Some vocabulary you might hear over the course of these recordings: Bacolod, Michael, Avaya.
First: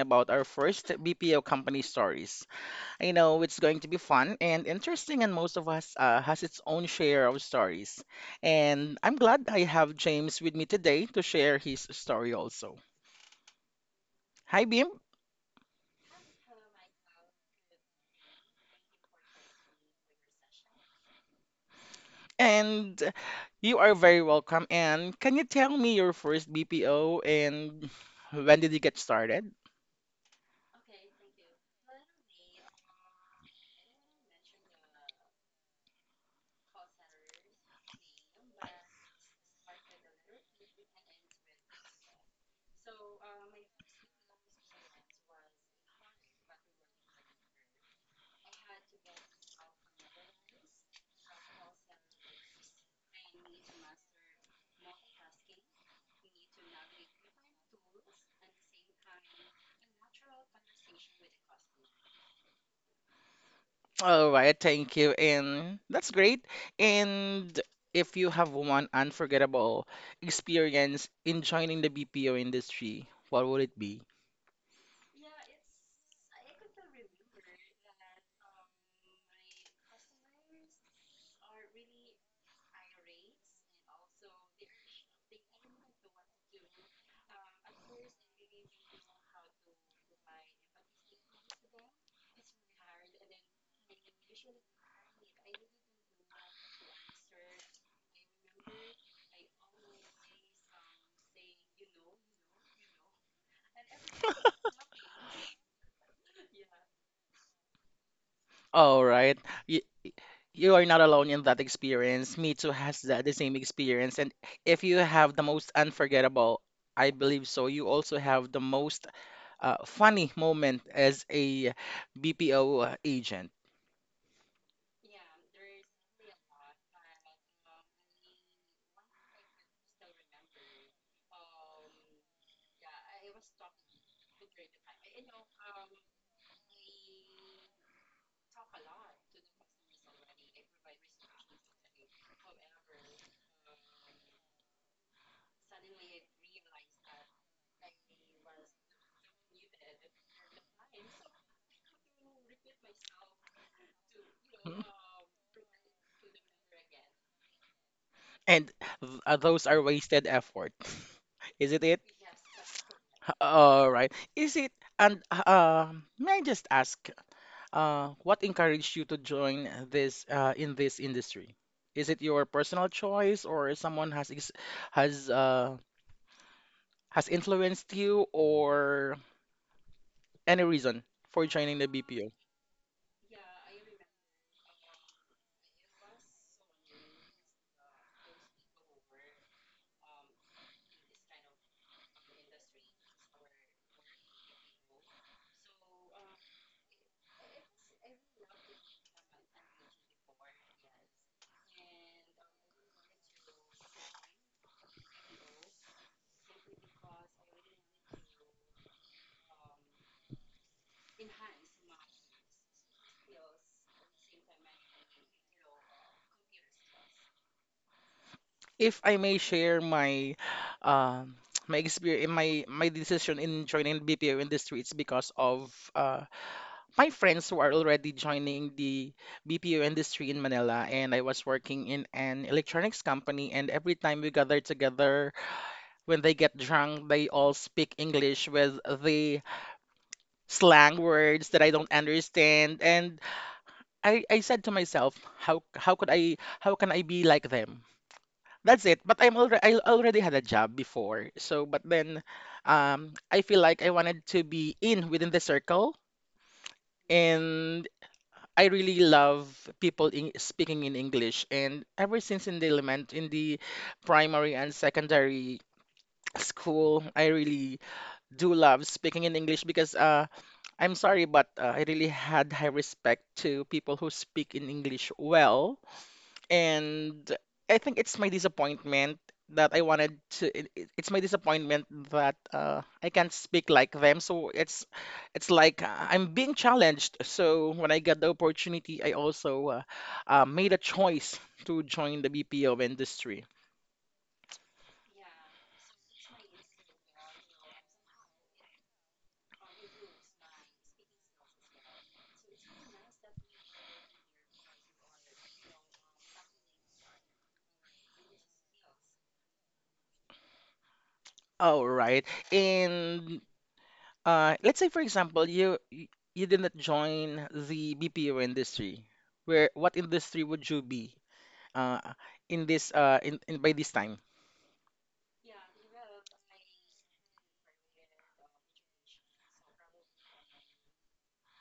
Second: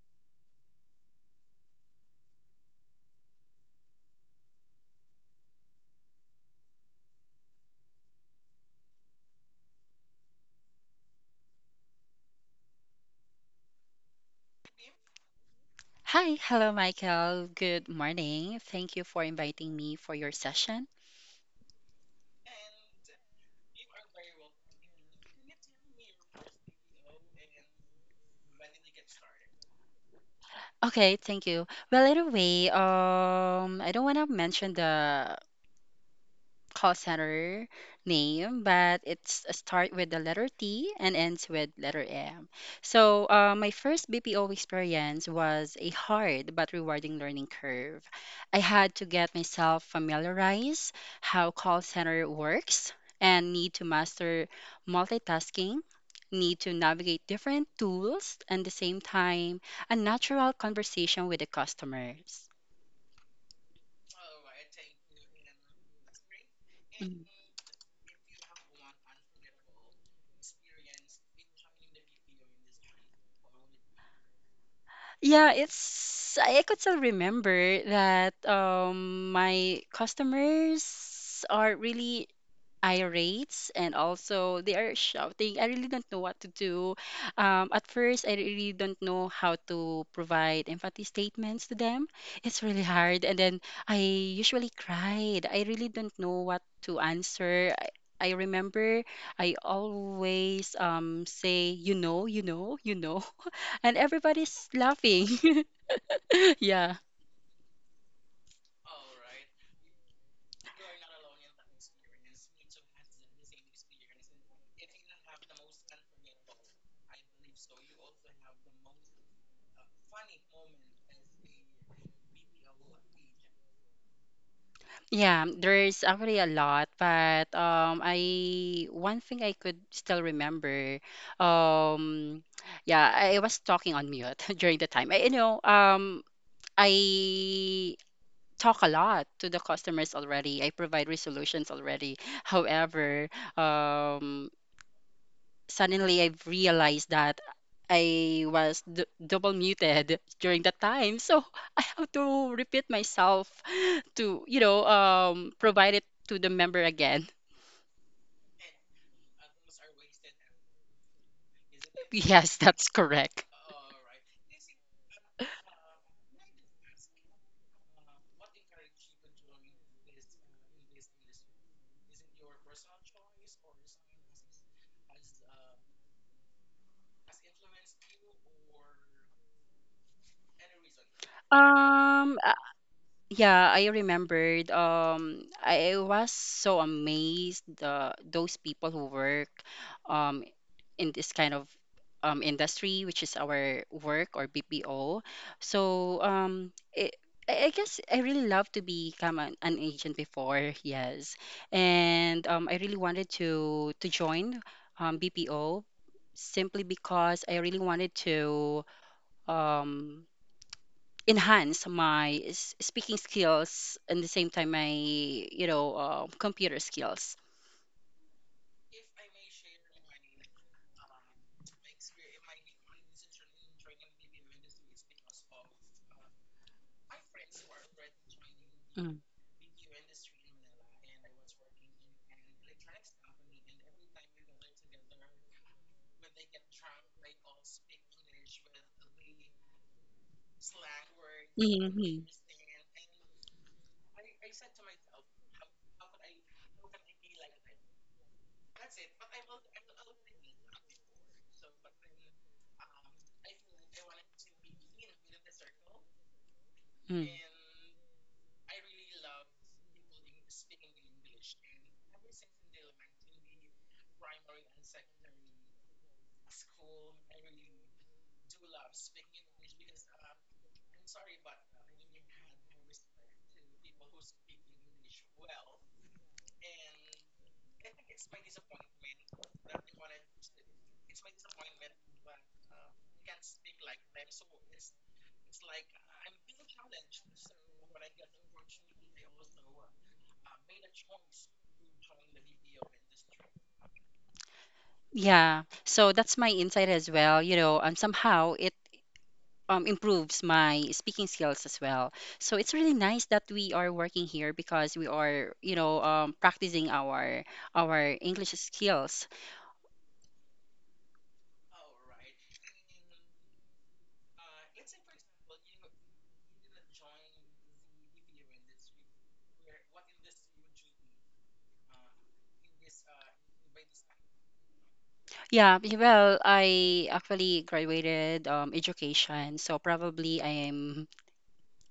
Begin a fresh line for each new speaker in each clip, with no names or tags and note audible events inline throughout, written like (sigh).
about our first BPO company stories. I know it's going to be fun and interesting, and most of us has its own share of stories. And I'm glad I have James with me today to share his story also. Hi Beam,
Hi, hello, Michael. Good morning. Thank you for inviting me for your session.
and you are very welcome, and can you tell me your first BPO and when did you get started?
Okay, thank you. Well, anyway, I don't want to mention the call center name, but it's a start with the letter T and ends with letter M. So my first BPO experience was a hard but rewarding learning curve. I had to get myself familiarized how call center works and need to master multitasking. Need to navigate different tools and the same time, a natural conversation with the customers.
All right, thank you. And that's great.
Mhm.
And if you have one unforgettable experience in joining the BPO industry, what would it be?
Yeah, it's I could still remember that my customers are really irate and also they are shouting. I really don't know what to do. At first, I really don't know how to provide empathy statements to them. It's really hard. And then I usually cried. I really don't know what to answer. I remember I always say, (laughs) and everybody's laughing. (laughs) Yeah.
All right. You, you are not alone in that experience. Me too has that the same experience. And if you have the most unforgettable, I believe so, you also have the most funny moment as a BPO agent.
Yeah, there's actually a lot, but I one thing I could still remember um yeah, was talking on mute (laughs) during the time. I talk a lot to the customers already. I provide resolutions already. However, um suddenly I've realized that I was d double muted during that time. So (laughs) I have to repeat myself to,
Hmm?
provide it to the member again.
And those are wasted effort. Is it
(laughs)
it?
Yes, that's correct.
All right. Is it? And may I just ask, what encouraged you to join this in this industry? Is it your personal choice, or has uh, has influenced you, or any reason for joining the
Um, uh,
BPO?
yeah, I remembered. I was so amazed the those people who work um in this kind of industry, which is our work or BPO. So I guess I really love to become an agent before, yes, and I really wanted to join BPO simply because I really wanted to um, enhance my speaking skills and the same time my computer skills.
If I may share my um (tsk) my experience, my decision in joining BPO industry, it's because of my friends who are already joining
Mm.
the BPO industry in Manila, and I was working in an electronics company. And every time we gather together, when they get drunk, they all speak English with the slang words that I don't
Hmm.
understand. And I said to myself, how can I be like them? That's it. But I already had a job before, so but then I feel like I wanted to be in within the circle.
Mm.
And I really love people speaking in English, and ever since in the primary and secondary school, I really do love speaking in English because I'm sorry, but I really had high respect to people who speak in English well, and I think it's my disappointment that I wanted to it, it- it's my disappointment that I can't speak like them. So it's like I'm being challenged. So when I got the opportunity, I also made a choice to join the BPO industry.
Yeah, so that's my insight as well. You know, somehow it improves my speaking skills as well. So it's really nice that we are working here because we are, practicing our English skills.
All right. And let's say for example, you did not join the BPO industry. Where what industry would you be uh, in this in by this time?
Yeah, well, I actually graduated education, so probably I am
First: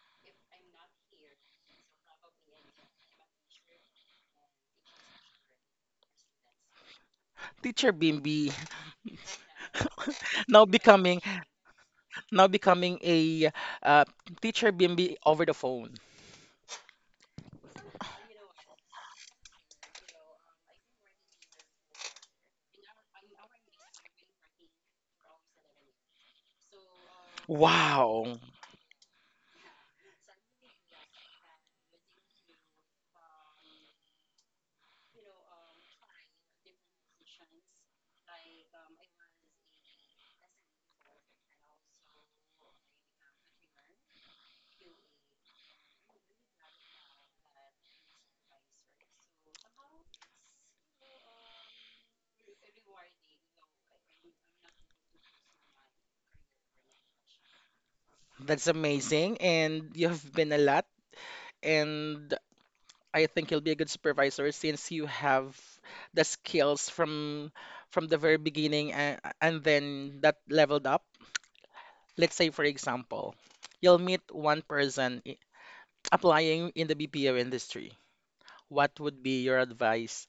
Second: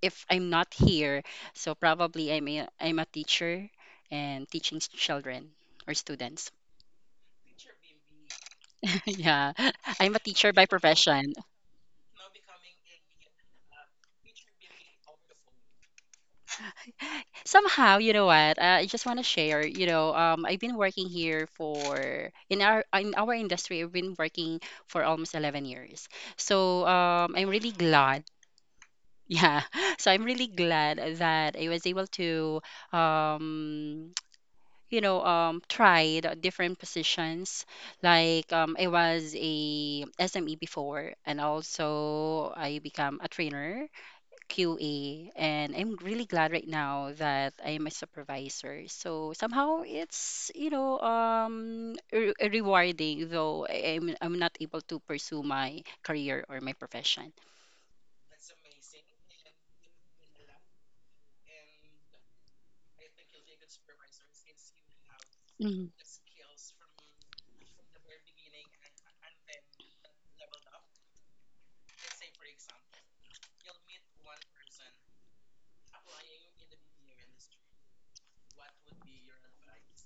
if I'm not here, so probably I'm a teacher and teaching children or students.
Teacher Bimby.
(laughs) Yeah, I'm a
(laughs)
teacher
Now
by
becoming
profession.
now becoming a uh, teacher Bimby over the phone.
Somehow, you know what? I just want to share. You know, I've been working here for in our industry. I've been working for almost 11 years. So I'm really glad.
Wow,
(laughs) Yeah, so I'm really glad that I was able to um, tried different positions like I was a SME before and also I become a trainer QA, and I'm really glad right now that I am a supervisor, so somehow it's rewarding, though I'm not able to pursue my career or my profession.
that's amazing. And you've been a lot, and I think you'll be a good supervisor since you have the skills from the very beginning and then that leveled up. Let's say, for example, you'll meet one applying in the BPO industry. What would be your advice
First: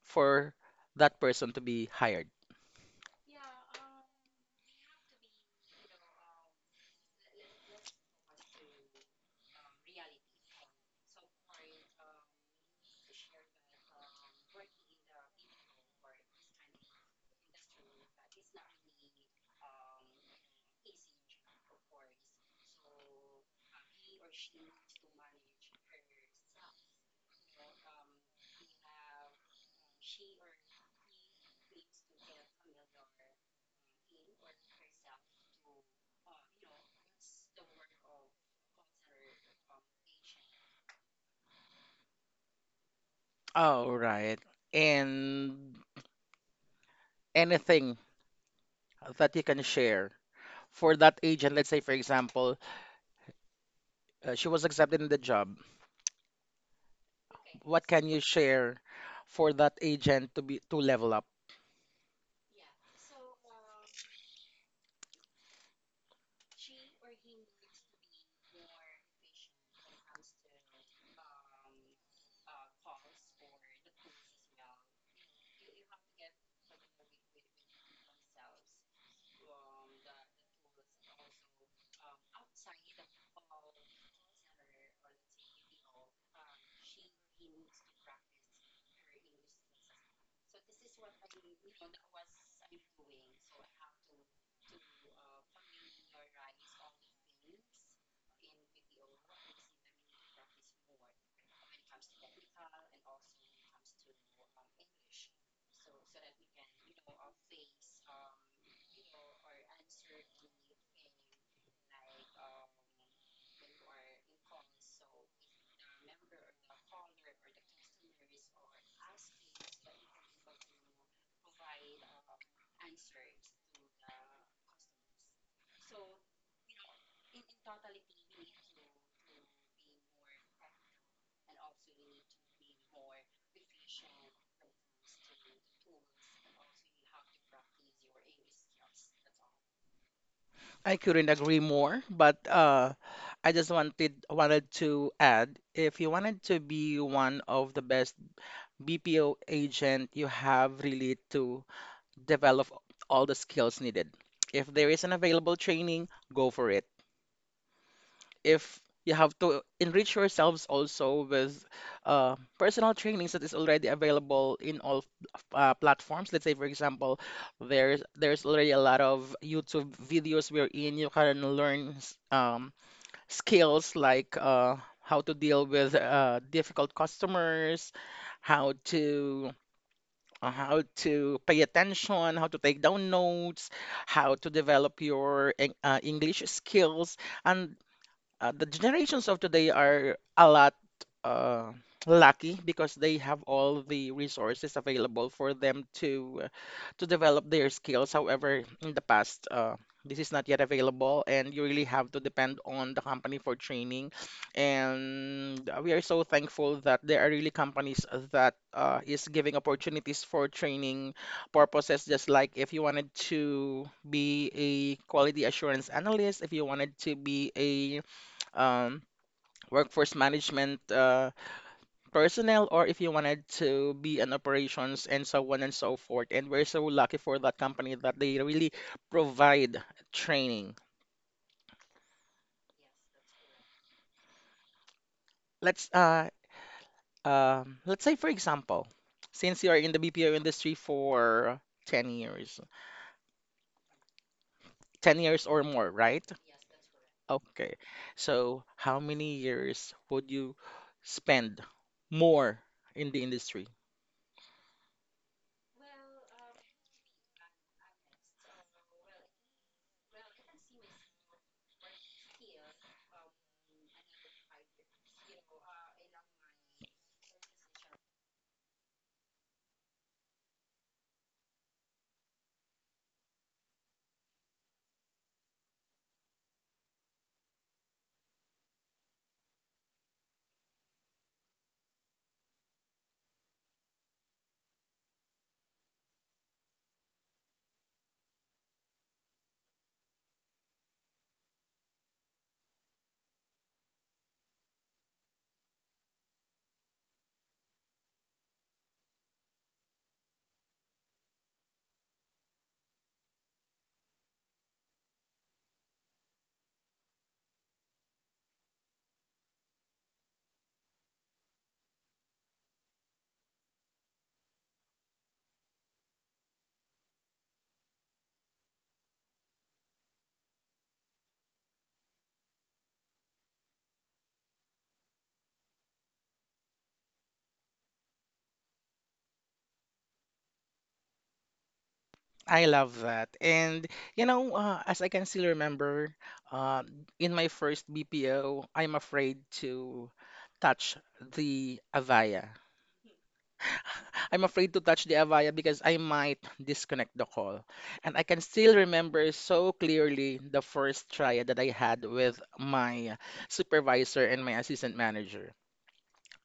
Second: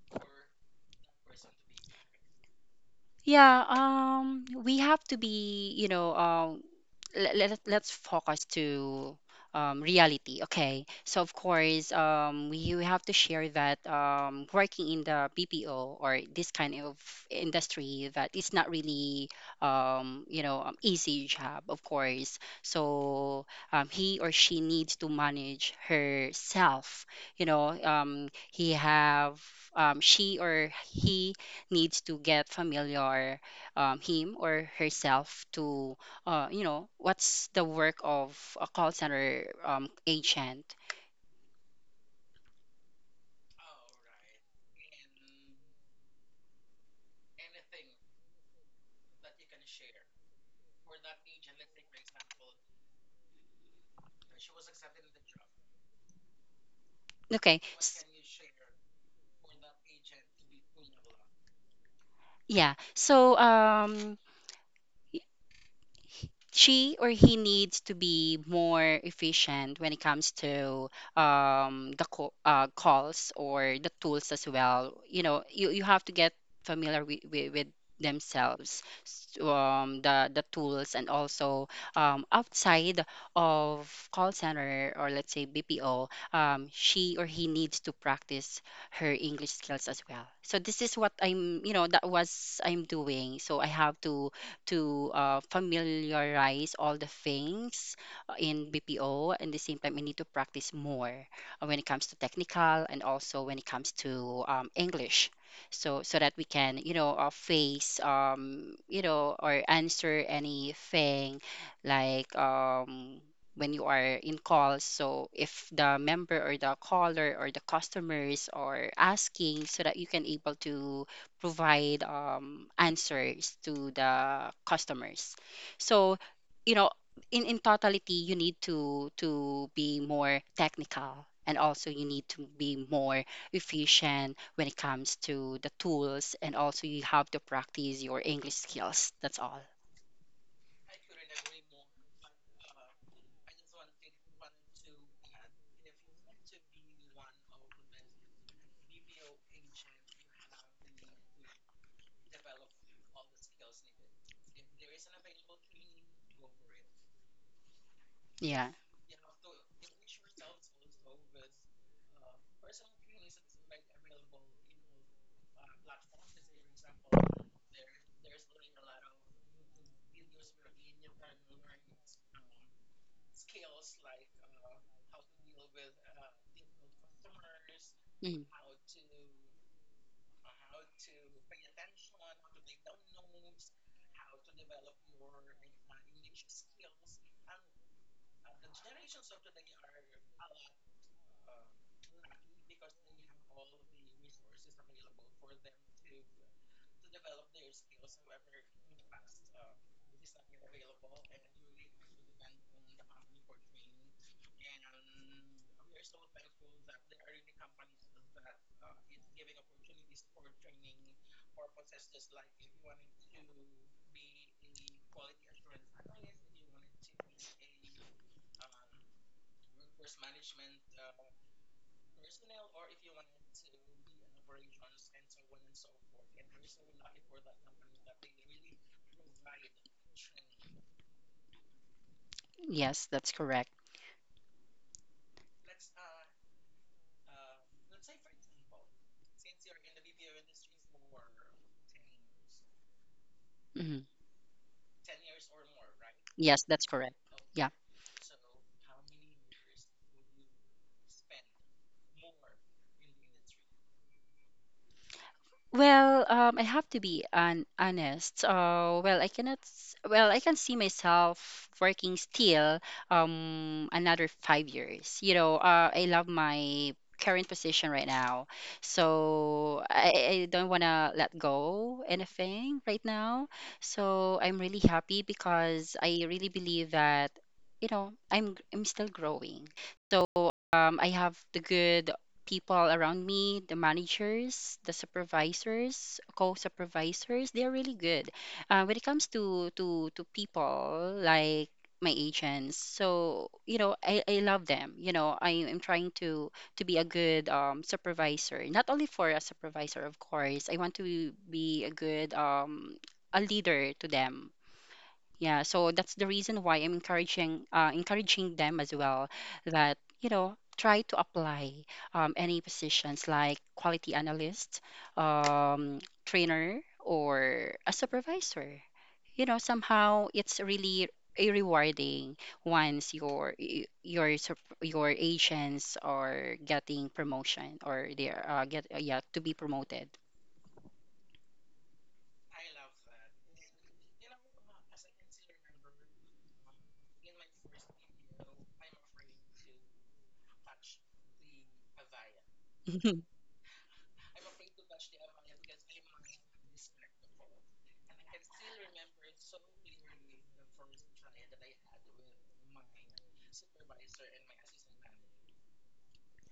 for that person to be hired?
Yeah, we have to be, let's focus to reality. Okay. So, of course, you have to share that working in the BPO or this kind of industry that it's not really, easy job, of course. So, he or she needs to manage herself. You know, she or he needs to get familiar him or herself to you know what's the work of a call center agent.
Oh, right. And anything that you can share for that agent, let's say, for example, she was accepted in the job.
Okay.
What can you share for that agent to be to level up?
Yeah, so she or he needs to be more efficient when it comes to calls or the tools as well. You know, you have to get familiar with themselves, the tools, and also outside of call center or let's say BPO, she or he needs to practice her English skills as well. So this is what I'm, that was I'm doing. So I have to familiarize all the things in BPO. And the same time, I need to practice more when it comes to technical and also when it comes to English. So that we can, face, or answer anything like when you are in calls. So if the member or the caller or the customer is or asking, so that you can able to provide answers to the customers. So, you know, in totality, you need to be more technical and also you need to be more efficient when it comes to the tools, and also you have to practice your English skills. That's all.
I couldn't agree more, but I just wanted to add, if you wanted to be one of the best BPO agent, you have really to develop all the skills needed. If there is an available training, go for it.
Yeah.
If you have to enrich yourselves also with personal trainings that is already available in all platforms. Let's say, for example, there's already a lot of YouTube videos wherein you can learn skills like how to deal with difficult customers,
Mhm.
how to how to pay attention, how to take down notes, how to develop your English skills. And the generations of today are a lot uh, lucky because they have all the resources available for them to develop their skills. However, in the past, this is not yet available, and you really have to depend on the company for training. And we are so thankful that there are really companies that is giving opportunities for training purposes. Just like if you wanted to be a quality assurance analyst, if you wanted to be a um, workforce management personnel, or if you wanted to be an operations and so on and so forth. And we're so lucky for that company that they really provide training.
Yes, that's correct.
Let's let's say for example, since you are in the BPO industry for 10 years,
Mhm.
10 years or more, right?
Yes, that's correct. Yeah.
Okay. So how many years would you spend more in the industry?
Well, I have to be an honest. Well, I cannot. S- Well, I can see myself working still another 5 years. You know, I love my current position right now, so I don't wanna let go anything right now. So I'm really happy because I really believe that I'm still growing. So I have the good people around me, the managers, the supervisors, co-supervisors. They're really good. When it comes to people like my agents, so you know, I love them. You know, I am trying to be a good supervisor, not only for a supervisor, of course. I want to be a good a leader to them. Yeah, so that's the reason why I'm encouraging encouraging them as well that, you know, try to apply any positions like quality analyst, um, trainer, or a supervisor. You know, somehow it's really a rewarding once your y- your sup- your agents are getting promotion or they're get yeah to be promoted.
I love that. And you know, as I can still remember, uh, in my first BPO, I'm afraid to touch the Avaya.
(laughs)
I'm afraid to touch the Avaya because I might disconnect the call. And I can still remember so clearly the first try that I had with my supervisor and my assistant manager.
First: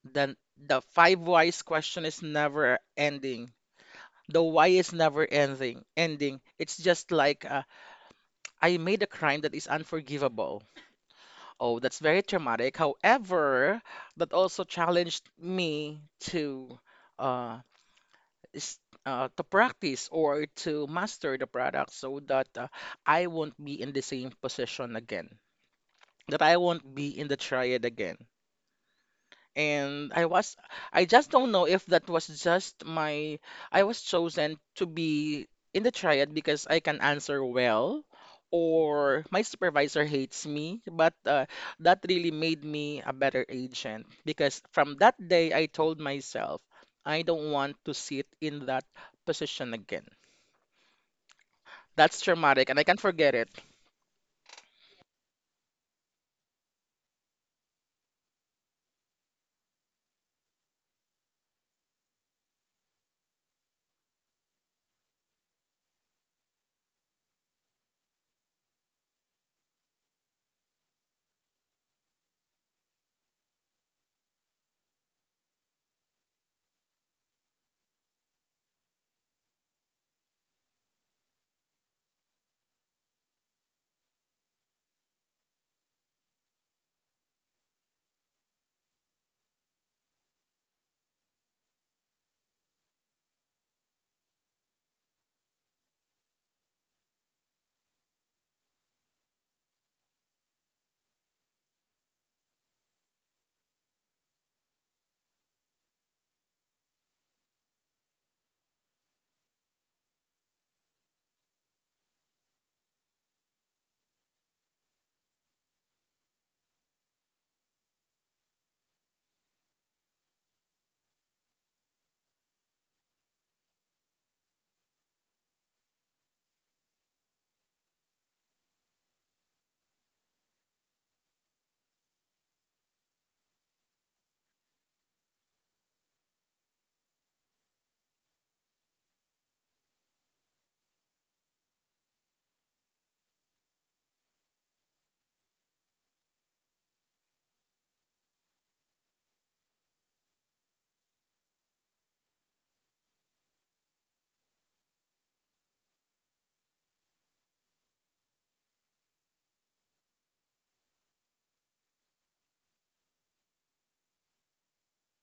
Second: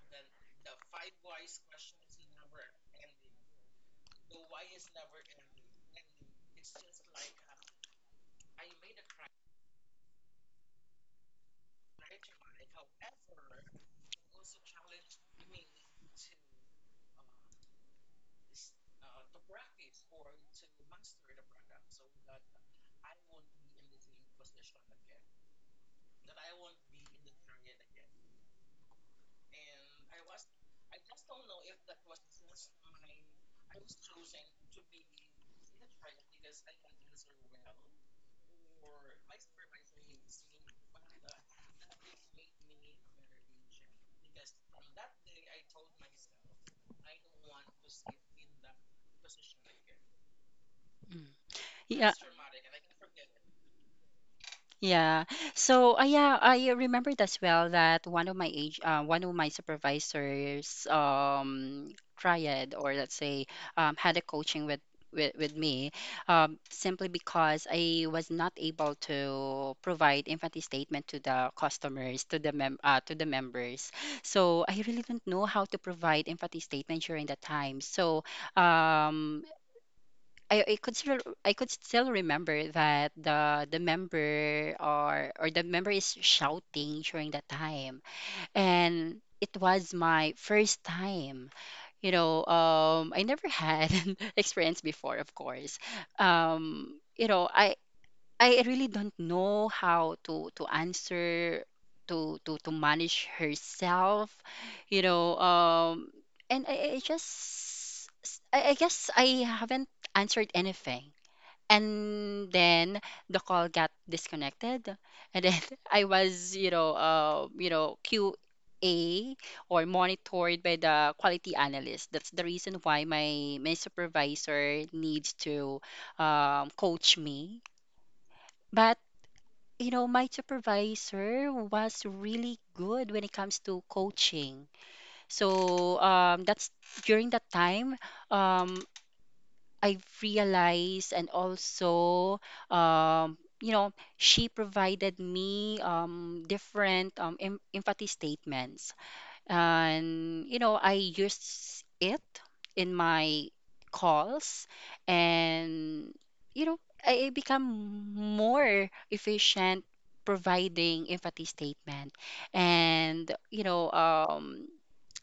The five whys question is never ending. The why is never ending. It's just like I made a crime that is unforgivable. Oh, that's very traumatic. However, that also challenged me to uh, s- to practice or to master the product so that I won't be in the same position again. That I won't be in the triad again. And I was, I just don't know if that was just my, I was chosen to be in the triad because I can answer well, or my supervisor hates me. But that really made me a better agent because from that day, I told myself, I don't want to sit in that position again.
Mm. Yeah.
That's traumatic, and I can't forget it.
Yeah. So, yeah, I remembered as well that one of my supervisors, tried or let's say, had a coaching with me, simply because I was not able to provide empathy statement to the customers, to the mem to the members. So I really don't know how to provide empathy statement during that time. So, um, I, I could still I could still remember that the member or the member is shouting during that time, and it was my first time. You know, I never had (laughs) an experience before, of course. um you know I I really don't know how to answer, to manage herself, you know um and I I just I guess I haven't answered anything, and then the call got disconnected, and then (laughs) I was QA or monitored by the quality analyst. That's the reason why my supervisor needs to coach me. But you know, my supervisor was really good when it comes to coaching. So that's during that time, um, I've realized, and also um you know she provided me different empathy statements, and you know I used it in my calls. And you know I become more efficient providing empathy statement. And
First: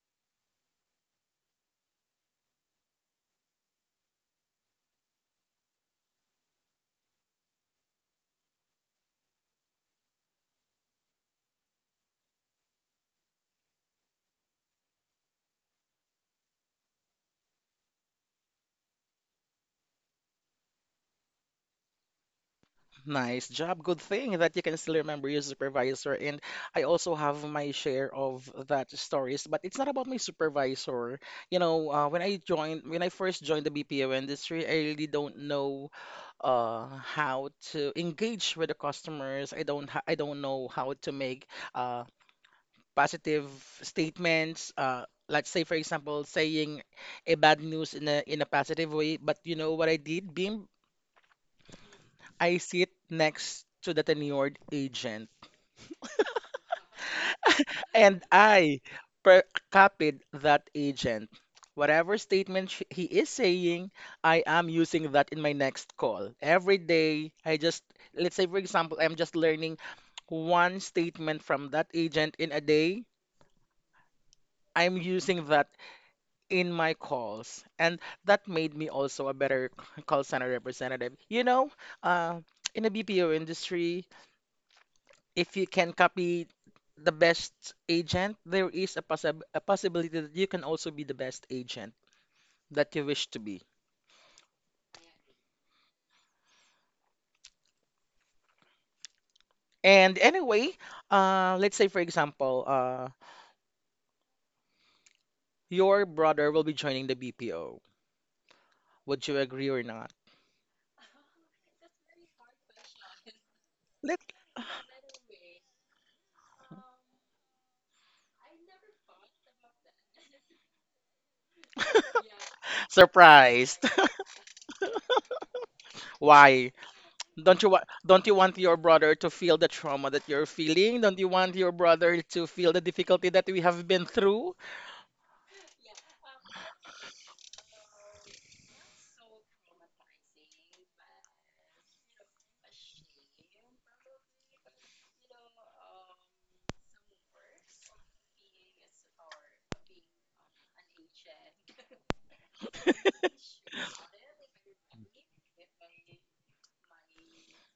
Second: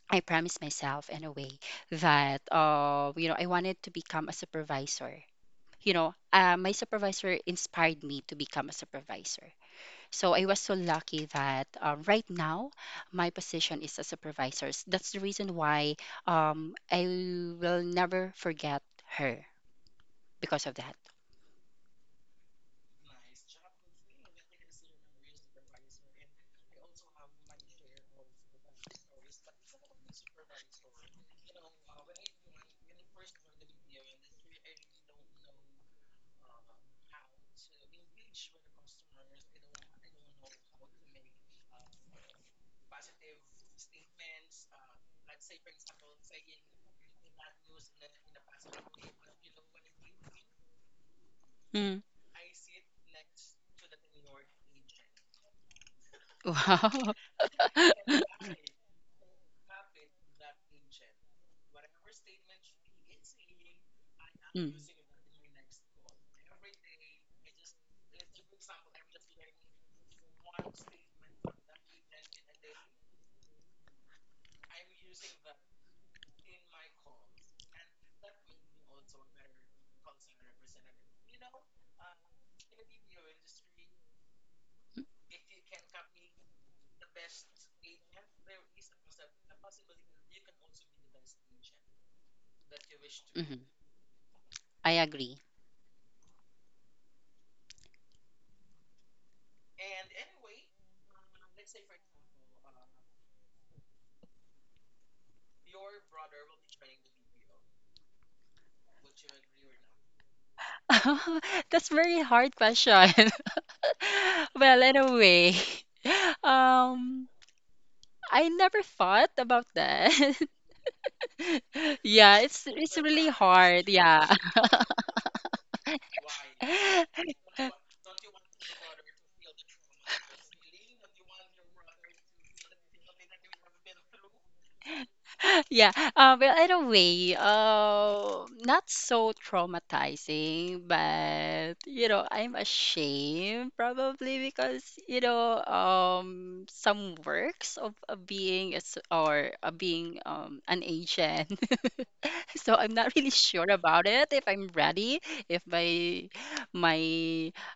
I promised myself in a way that, you know, I wanted to become a supervisor. You know, my supervisor inspired me to become a supervisor. So I was so lucky that right now my position is a supervisor. That's the reason why I will never forget her because of that.
Nice job. Good thing that you can still remember your supervisor. And I also have my share of that stories, but it's not about my supervisor. You know, when I first joined the BPO industry, I really don't know uh, how to engage with the customers. I don't know how to make uh, positive statements. Let's say, for example, saying a bad news in a positive way. But you know what I did? Being
Mm. (laughs)
I sit next to the tenured agent,
Wow.
and I per- copied that agent. Whatever statement he is saying, I am
Mm.
using that in my next call. Every day, I just, let's say, for example, I'm just learning one statement from that agent in a day. I'm using that in my calls. And that made me also a better call center representative. You know, uh, in the BPO industry, if you can copy the best agent, there is a a possibility that you can also be the best agent that you wish to be.
Mhm. I agree.
And anyway, let's say for example, your brother will be joining the BPO. Would you agree or not?
(laughs) That's very hard question. (laughs)
Let
(laughs) Well, in a way, (laughs) um, I never thought about that. (laughs) Yeah, it's really
surprised.
hard.
(laughs)
Yeah.
Why?
(laughs)
Don't you want your brother to feel the trauma that you're feeling? Don't you want your brother to feel the difficulty that we have been through?
(laughs) Yeah. Well, in a way, not so traumatizing, but you know, I'm ashamed probably because you know, some works of being a, s- or being an agent. (laughs) (laughs) So I'm not really sure about it if I'm ready, if my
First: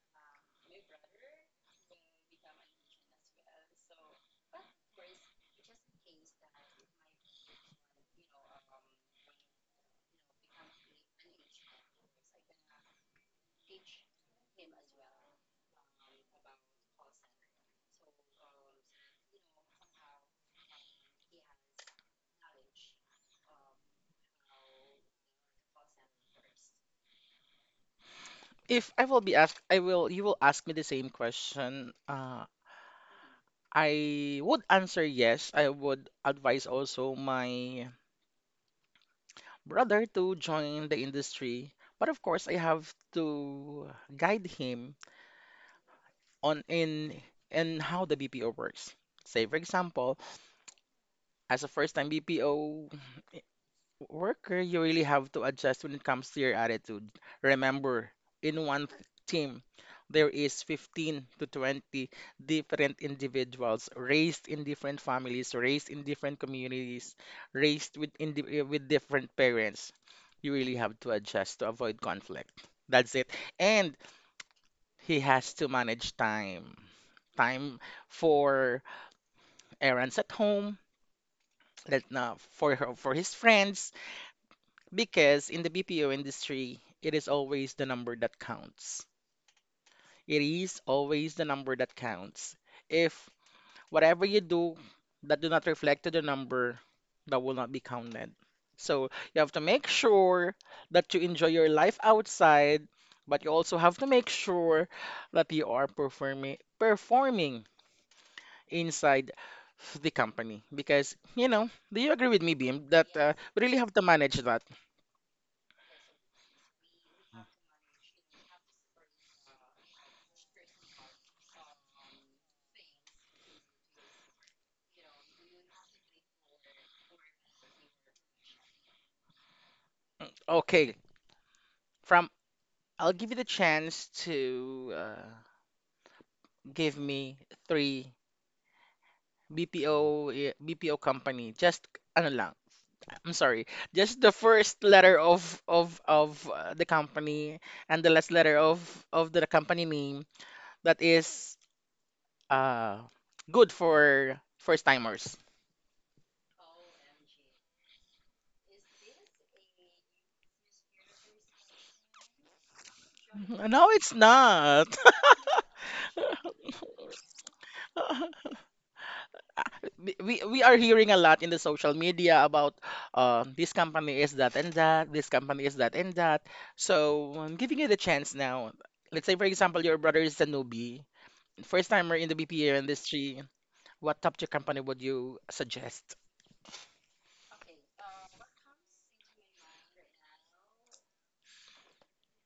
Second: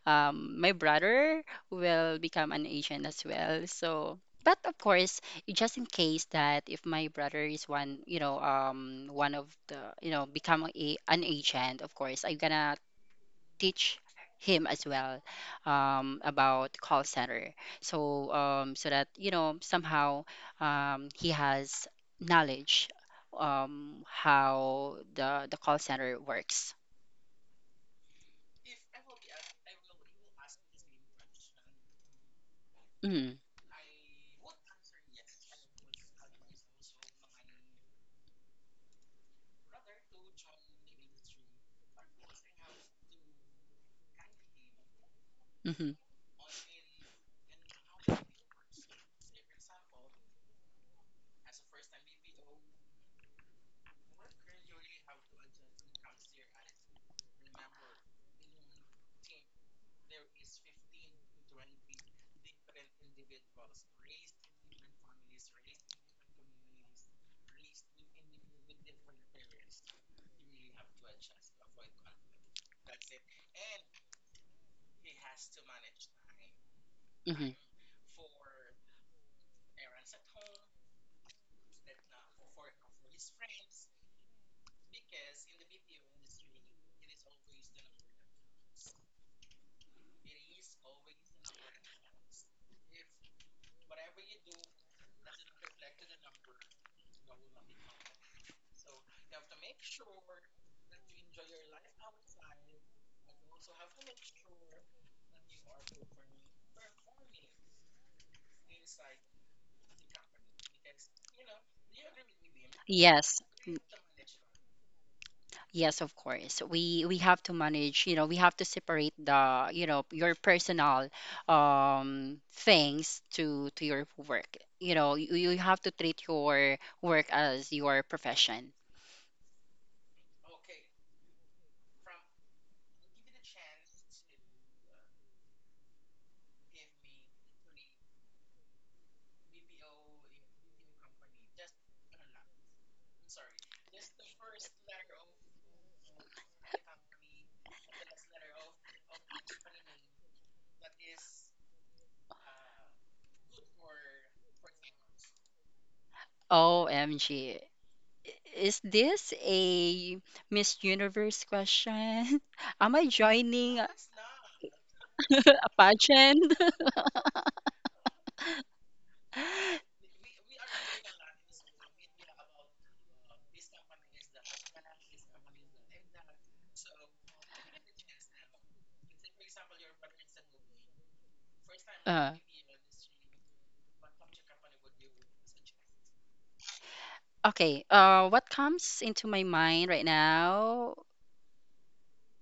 my brother will become an agent as well. So but of course, just in case that if my brother is one, you know, become an agent, of course, I'm gonna teach him as well about call center. So so that you know somehow he has knowledge how the call center works.
If I will be asked, I will you will ask me the same question.
Mm-hmm.
I would answer yes. I would advise also my brother to join the industry, but of course I have to guide him
Mm-hmm.
on in how the BPO works. Say for example, as a first-time BPO, Worker, you really have to adjust when it comes to your attitude. Remember, in one team, there is 15 to 20 different individuals raised in different families, raised in different communities, raised with with different parents. You really have to adjust to avoid conflict. That's it. And he has to manage time.
Mm-hmm.
Time for errands at home, that, for his friends, because in the BPO industry, it is always the number that counts. It is always the number that counts. If whatever you do that do not reflect to the number, that will not be counted. So you have to make sure that you enjoy your life outside, but you also have to make sure that you are performing inside the company. Because, you know, do you agree with me, Beam, that
Yes.
we really have to manage that?
Yes, of course. We have to manage, you know, we have to separate the, you know, your personal things to your work. You know, you have to treat your work as your profession.
Okay, from I'll give you the chance to give me three BPO BPO company. Just ano lang. I'm sorry. Just the first letter of the company, and the last letter of the company name that is uh good for first timers.
OMG. Is this a Miss Universe question? (laughs) Am I
(laughs)
joining
No, it's not.
a pageant?
(laughs)
(laughs)
We are hearing a lot in the social media about this company is that and that, this company is that and that. So I'm giving you the chance now. Let's say, for example, your brother is a newbie, first timer in
Uh,
the BPO industry. What top tier company would you suggest?
okay. What comes into my mind right now?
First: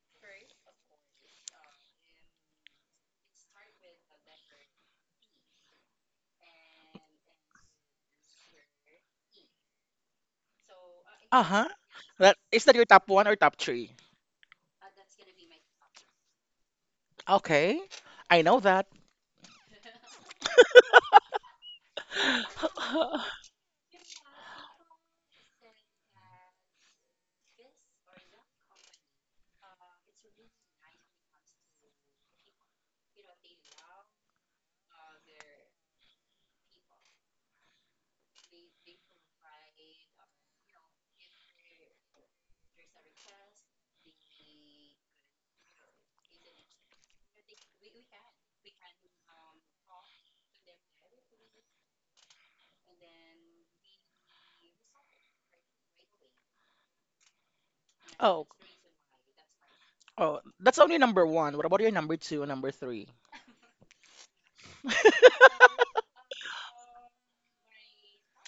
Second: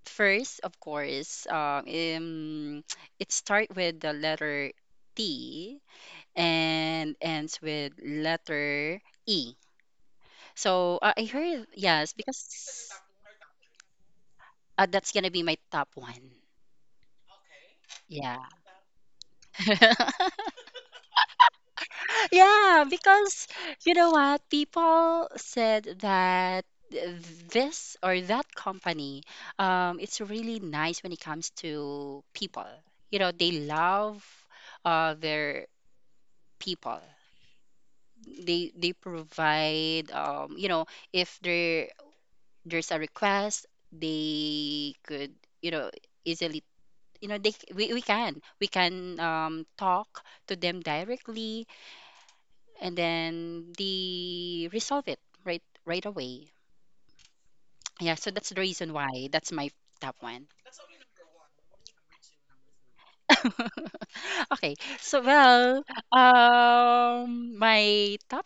First, of course, it starts with the letter T and ends with letter E. So I
Uh-huh.
heard, yes,
That is that your
because
top one or top three?
that's gonna be my top one.
Okay,
Yeah.
I know that.
(laughs) Yeah,
(laughs)
because you know what? People said that this or that company, it's really nice when it comes to people. You know, they love their people. They provide if there's a request, they could, you know, easily You know, they we can talk to them directly, and then they resolve it right away. Yeah, so
Oh,
that's the reason why that's my top
oh,
one.
that's only number one. What about your number two and number three?
Okay, so well, my top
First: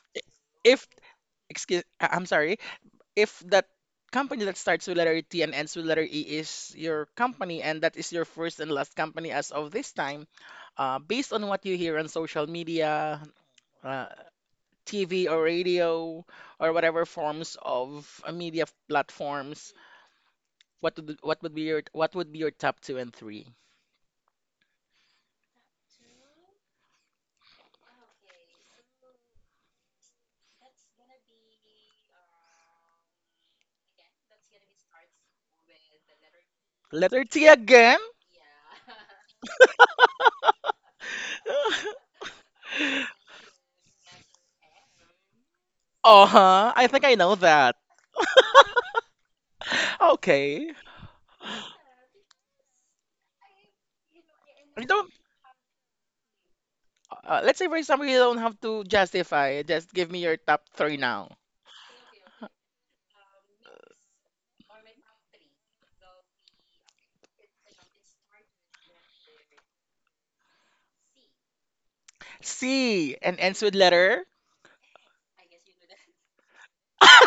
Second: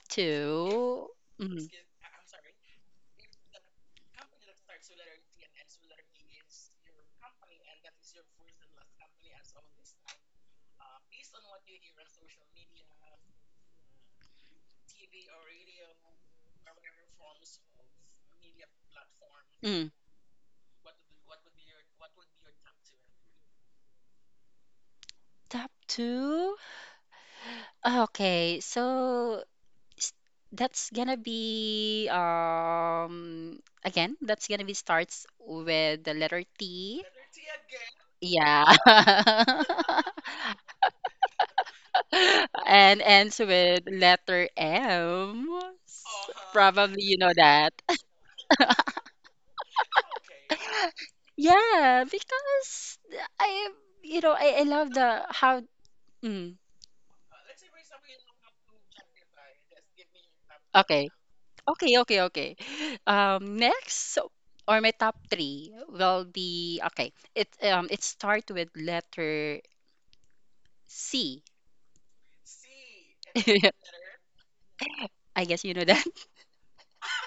If
two. Mhm.
excuse, I- I'm sorry. If that company that starts with letter E T and ends with letter E is your company and that is your first and last company as of this time, based on what you hear on social media, uh, TV or radio or whatever forms of media platforms,
Mm.
what would be your what would be your top two and three?
Top two? Okay, so s- that's gonna be starts with the letter T,
Letter T again?
yeah. (laughs)
(laughs)
And ends with letter M.
Uh-huh. I think
Probably
I
you know
know
that.
that. Okay.
(laughs)
I
Yeah, because I you know I love
don't
the how mm,
Let's say, for example, you don't have to justify. Just give me your top three
okay.
now.
Okay, okay, okay. Next, or my top three will be, okay, it start with letter C.
C
(laughs)
and ends
I
with letter.
guess you know that.
(laughs)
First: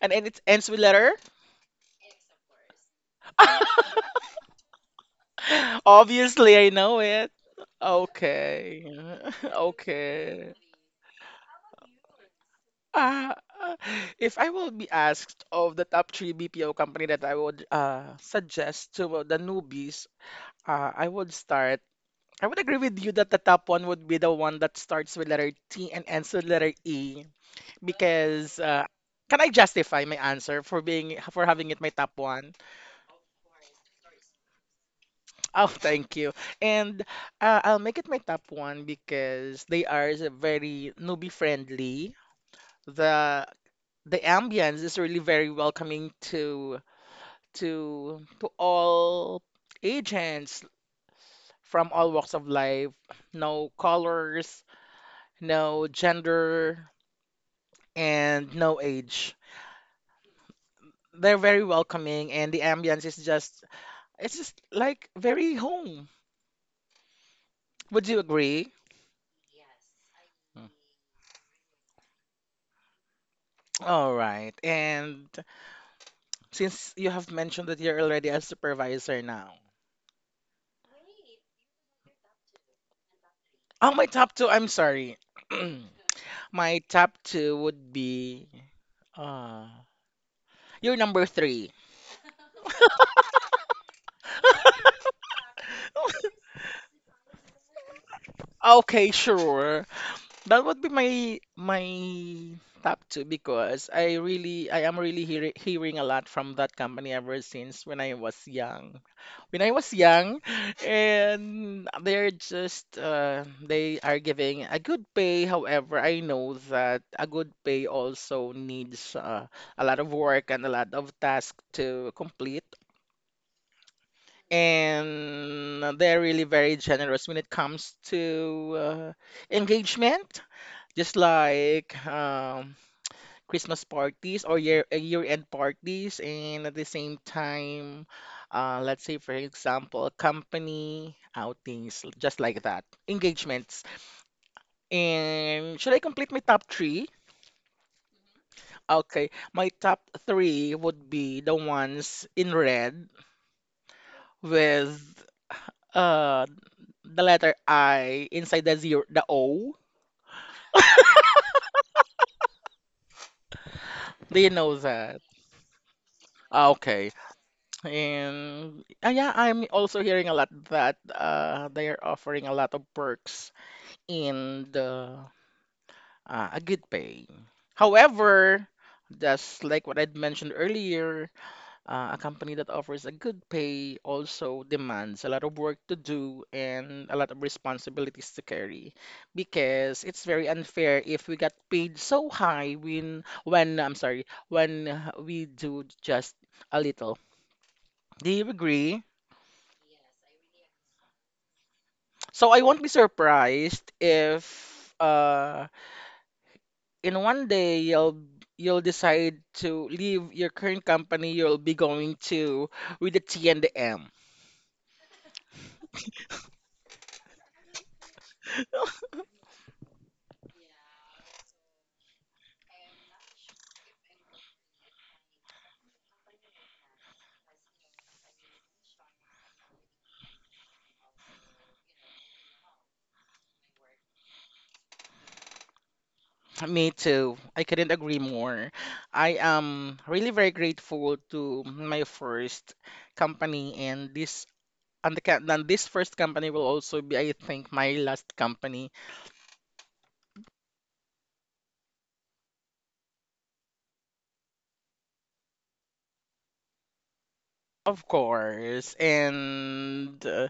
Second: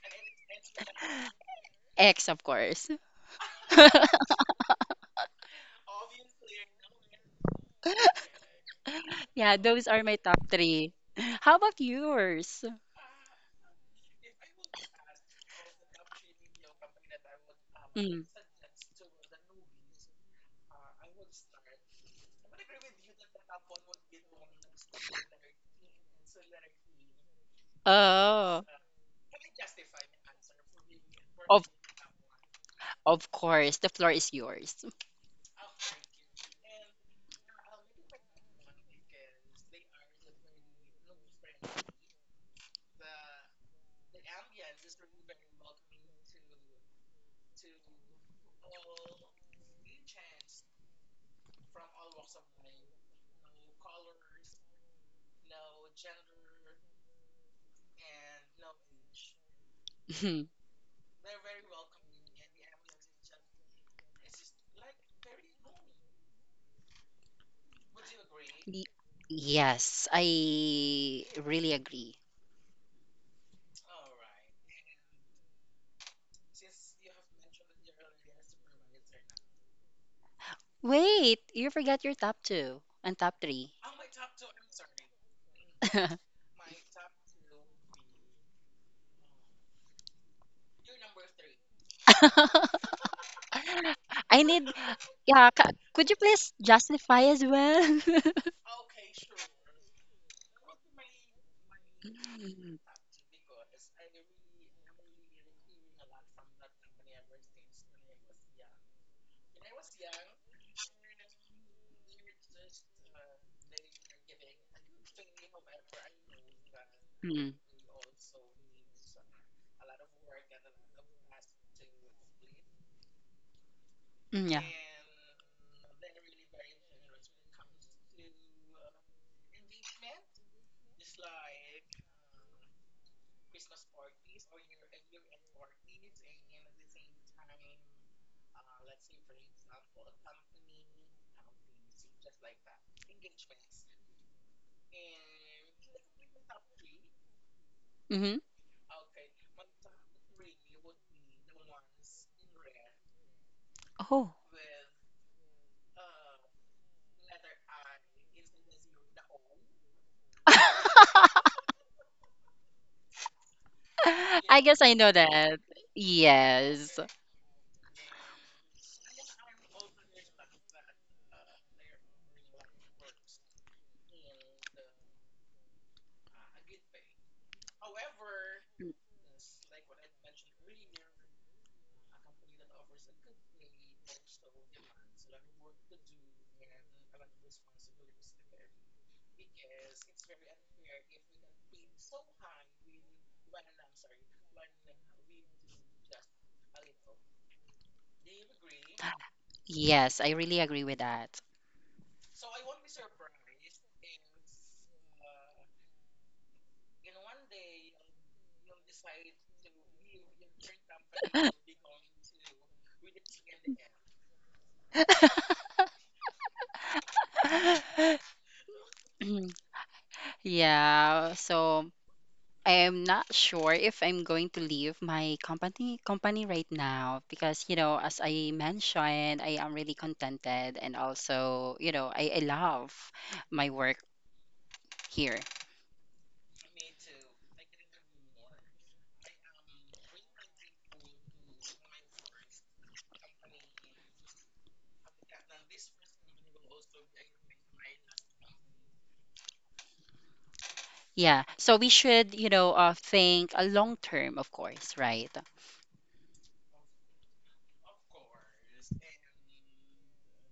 And it ends with letter.
(laughs) X, of course. (laughs)
(laughs) Obviously, I know it. Okay. (laughs)
Yeah, those are my top
Okay.
three. How about yours?
Uh, uh, if I will be asked of the top three BPO company that I would
Mm.
suggest to the newbies, I would start. I would agree with you that the top one would be the one that starts with letter T and ends with letter E. because
Oh,
Can I justify my answer for being for having it
of
my top one? (laughs)
of course, the floor is yours.
Oh, thank you. And I'll make it my top one because they are very newbie friendly. The the ambience is really very welcoming to to all agents from all walks of life. No colors, no gender, and no age.
(laughs)
They're very welcoming, and the ambience is just it's just like very home. Would you agree?
Y- Yes,
Mm.
I really agree.
All right. And since you have mentioned that you're already a supervisor now.
Wait, you forgot your top two and top
Oh,
three.
my top two, I'm sorry. (clears throat) My top two would be uh you're number three.
(laughs) I need, yeah, could you please justify as well?
(laughs)
(laughs)
Okay, sure. That would be my top two because I am really hearing a lot from that company ever since when I was young. When I was young, and they're just they are giving a good pay. However, I know that a
Mm,
good pay also needs a lot of work and a lot of tasks to complete.
mm, yeah.
And they're really very generous when it comes to engagement. Just like Christmas parties or year-end parties, and at the same time, let's say for example, company outings, just like that, engagements. And should I complete my top three?
Mm-hmm.
Okay, my top three would be the ones in red
Oh,
with uh the letter I inside the zero, the O.
(laughs)
Do you
I
know
guess I know
that?
that.
Ah,
Yes.
okay. And yeah, I'm also hearing a lot that they are offering a lot of perks in the a good pay. However, just like what I'd mentioned earlier, a company that offers a good pay also demands a lot of work to do and a lot of responsibilities to carry because it's very unfair if we got paid so high when I'm sorry when we do just a little. Do you agree?
Yes, I really agree with that.
So I won't be surprised if uh in one day you'll decide to leave your current company, you'll be going to with the T and the M.
(clears throat) (laughs) Yeah, so I am not sure if I'm going to leave my company right now because, you know, as I mentioned, I am really contented, and also, you know, I love my work here.
Me too. I couldn't agree more. I am really very grateful to my first company and this and the ca- and this first company will also be I think my last company,
Yeah, so we should think a long term, of course, right?
of course. And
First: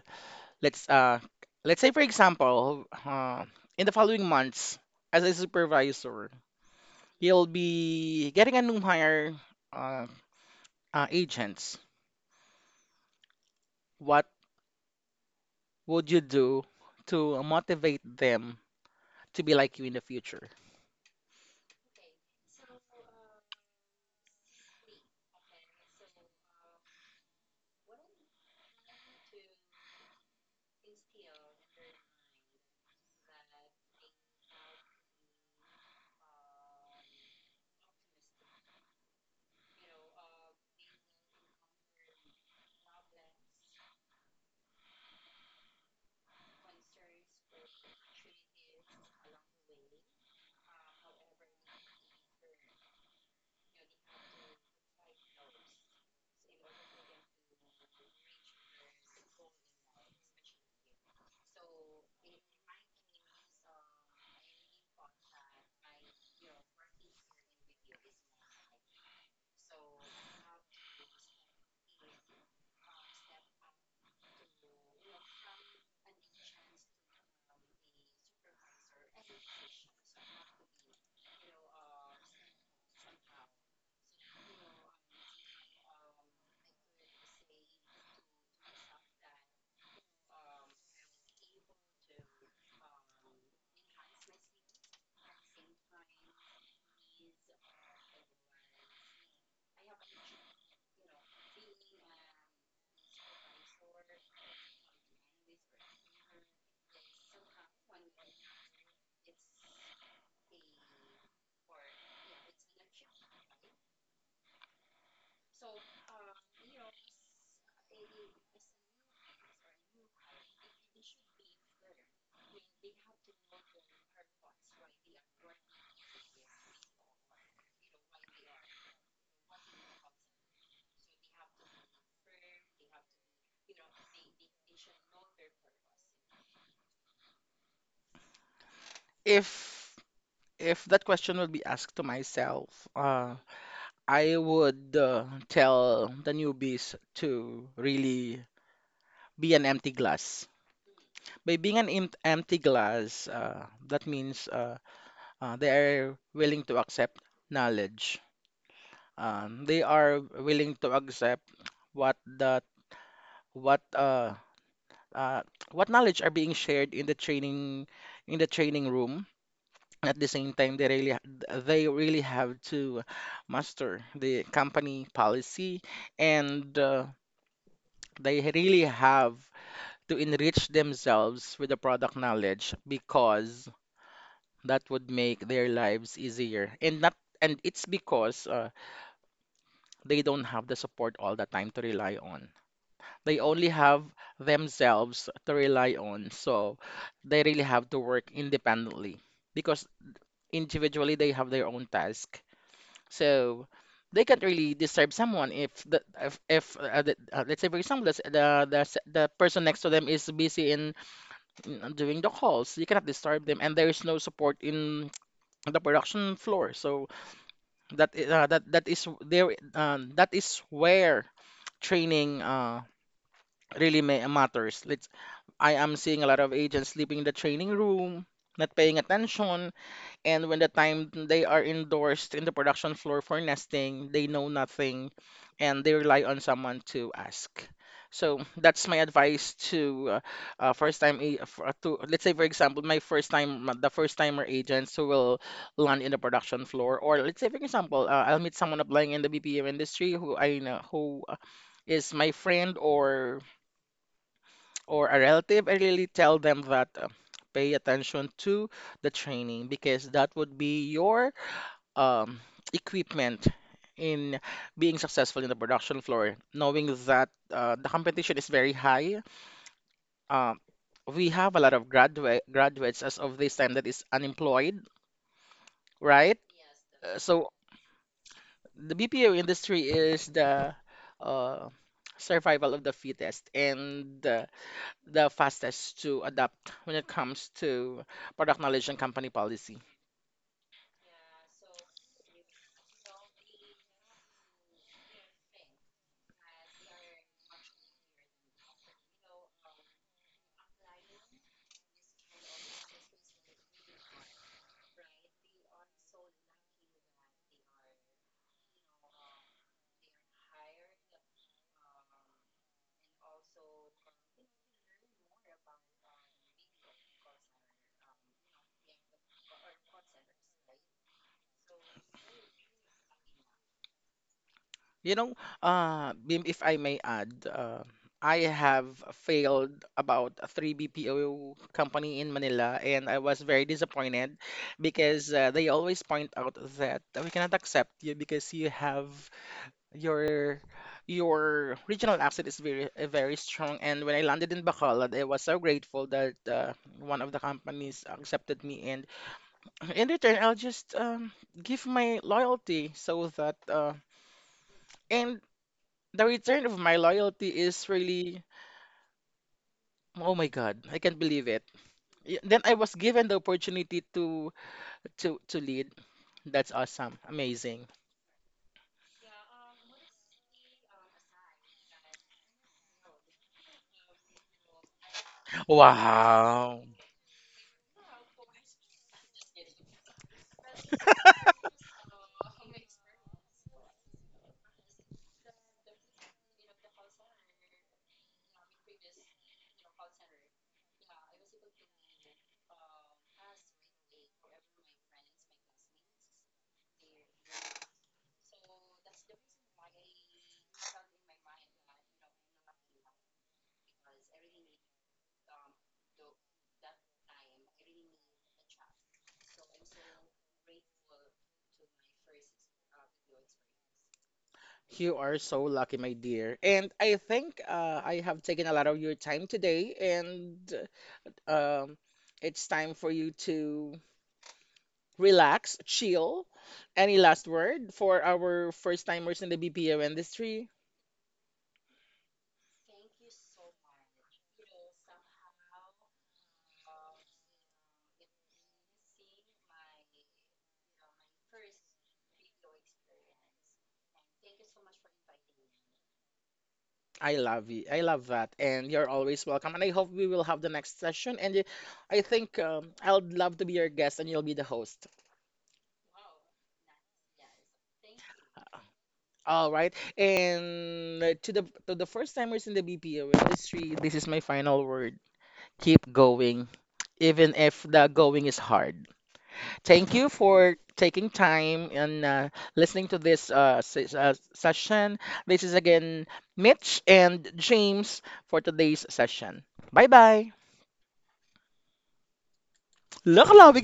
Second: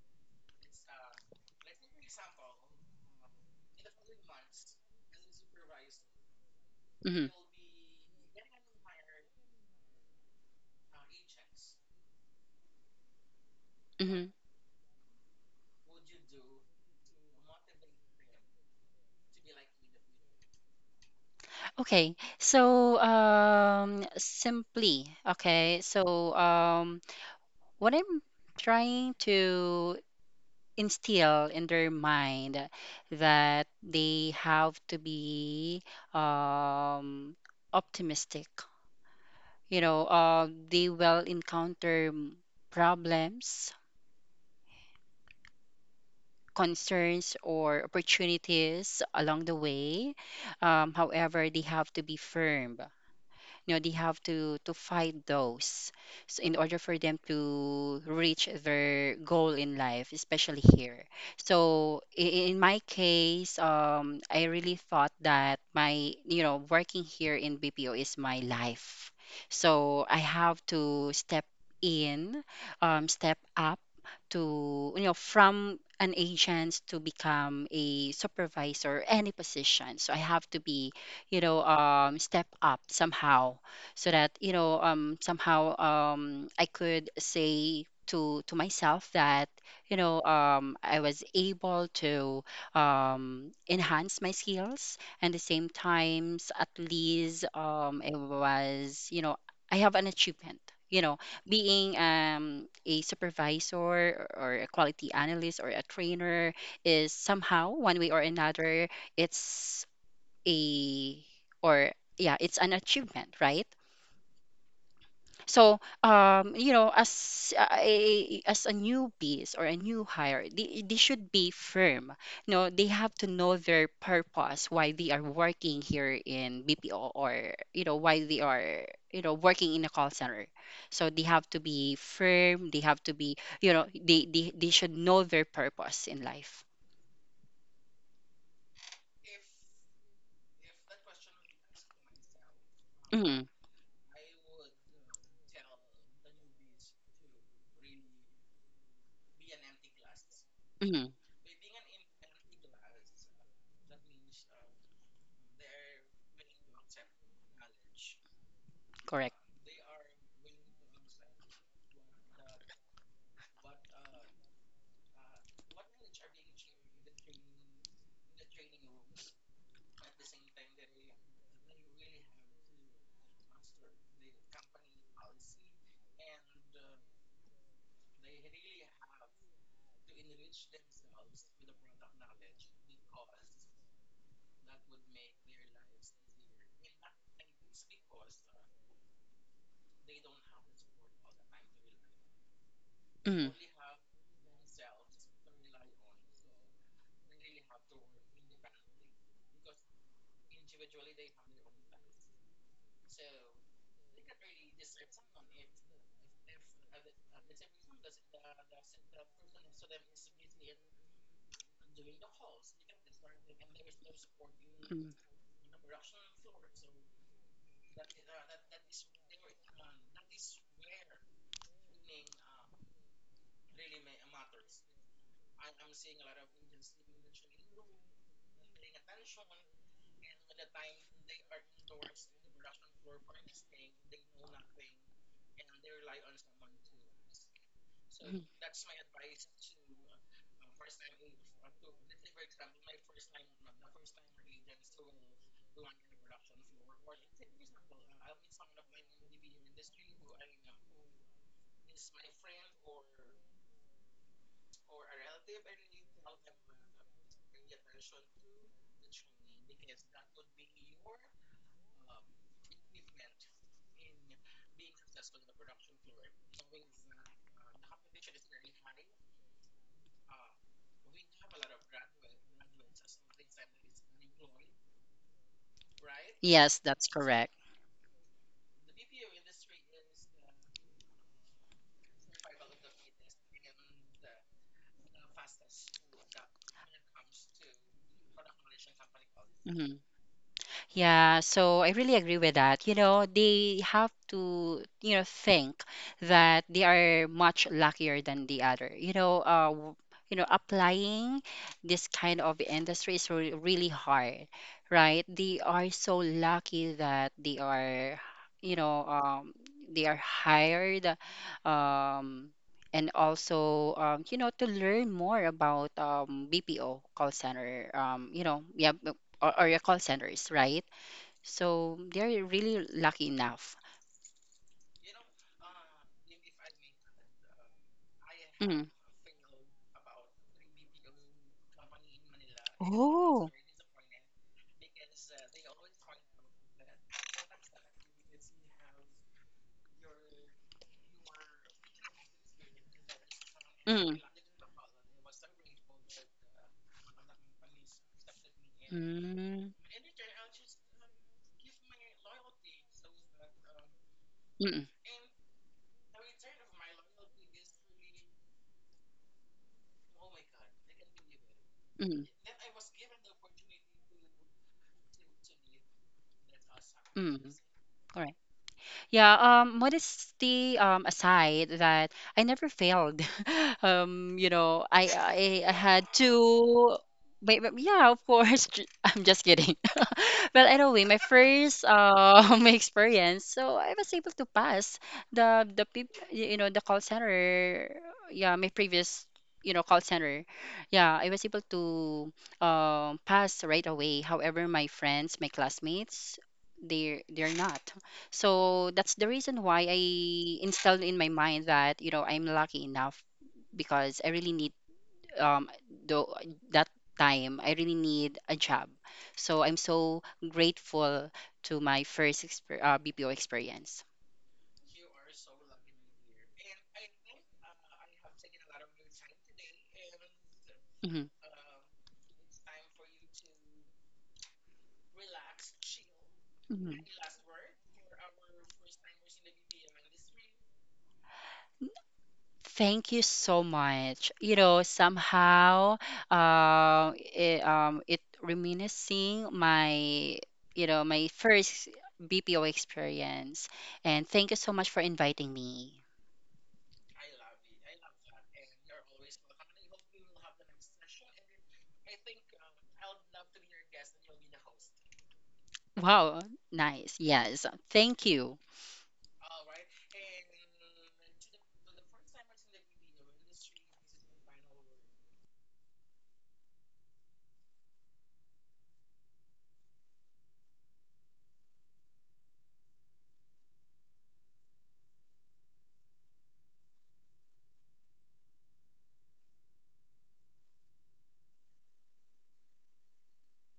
let's uh let's say for example in the following months as a supervisor
Mm-hmm.
you'll be getting a new hire uh, agents, what
Mm-hmm.
would you do to motivate them to be like you in the future?
Okay, so simply, okay, so what I'm trying to instill in their mind that they have to be um, optimistic. You know, they will encounter problems, concerns, or opportunities along the way. However, they have to be firm, they have to fight those, so in order for them to reach their goal in life, especially here, so in my case, I really thought that my working here in BPO is my life. So I have to in step up to, from an agent to become a supervisor, any position, so I have to be you know step up somehow, so that somehow, I could say to myself that I was able to enhance my skills, and the same times, at least, it was, I have an achievement, you know being a supervisor or a quality analyst or a trainer is somehow one way or another, it's a or yeah, it's an achievement, right. So, as a newbies or a new hire, they should be firm. No, they have to know their purpose, why they are working here in BPO, or, why they are, working in a call center. So they have to be firm, they have to be, they should know their purpose in life.
If if that question would be asked to myself, uh,
Mm-hmm.
I would tell the newbies to really be an empty glass.
Mm-hmm.
By being empty glass, that means they are willing to accept knowledge.
Correct.
They are willing to accept what the what uh, uh, what knowledge are being shared in the training room. At the same time, they really have to master the company policy, and they really have to enrich themselves with the product knowledge because that would make their lives easier. And not, and it's because they don't have the support all the time to rely on. They
Mm.
only have themselves to rely on. So they really have to work independently because individually they have their own task. So they can't really disturb someone if the, let's say for example the person next to them is busy in doing the calls. You cannot disturb them and there is no support in
Mm.
the production floor. So that is there, that is where training really matters. I am seeing a lot of agents sleeping in the training room, not paying attention, and when the time they are endorsed in the production floor for nesting, they know nothing and they rely on someone to ask. So
Mm.
that's my advice to first time a- f- to let's say for example my first time the first timer agents who will land in the production floor, or let's say for example I'll meet someone applying in the BPM industry who I know, who is my friend or a relative. I really tell them that pay attention to the training because that would be your um, equipment in being successful in the production floor. Knowing that the competition is very high, um, we have a lot of graduates as of this time that is unemployed, right?
Yes, that's
So
correct.
the BPO industry is the uh, survival of the fittest, and the fastest to adapt when it comes to product knowledge and company policy.
Mhm. Yeah, so I really agree with that. They have to, think that they are much luckier than the other. Applying this kind of industry is re really hard, right? They are so lucky that you know, um, they are hired, um, and also, to learn more about BPO call center. Yeah, or your call centers, right? So they're really lucky enough.
You know, Bim, if I may add, I
Mm.
have failed about three BPO company in Manila, and I was
Oh.
very disappointed because they always point out that we cannot accept you because you have your your regional accent is very very strong. And when I
Mm.
landed in Bacolod, I was so grateful that one of the companies accepted me, and
Mm.
in return, I'll just give my loyalty so that
Mm.
and the return of my loyalty is really, oh my God, I can't believe it.
Mm.
Then I was given the opportunity to to lead. That's awesome,
Mm.
amazing.
All right. Yeah, modesty aside, that I never failed. (laughs) I had
Wow.
to. Wait, but yeah, of course. (laughs) I'm just kidding. (laughs) But anyway, my first (laughs) experience, so I was able to pass the peop- y- you know the call center. Yeah, my previous call center. Yeah, I was able to pass right away. However, my friends, my classmates, they're not. So that's the reason why I installed in my mind that, I'm lucky enough because I really need um though that time I really need a job. So I'm so grateful to my first exper BPO experience.
You are so lucky, my dear. And I think I have taken a lot of your time today, and
hmm
um, it's time for you to relax, chill. Any
hmm
last word for our first timers in the BPO industry?
Thank you so much. Somehow, it reminiscing my first BPO experience. And thank you so much for inviting me.
I love you. I love that. And you're always welcome. And I hope we will have the next session. I think I'd love to be your guest and you'll be the host.
Wow, nice. Yes, thank you.
All right. And to the first timers in the BPO industry, this is my final word. Keep going, even if the going is hard. Thank you for taking time and listening to this session. This is again Mitch and James for today's session. Bye bye. Look, love,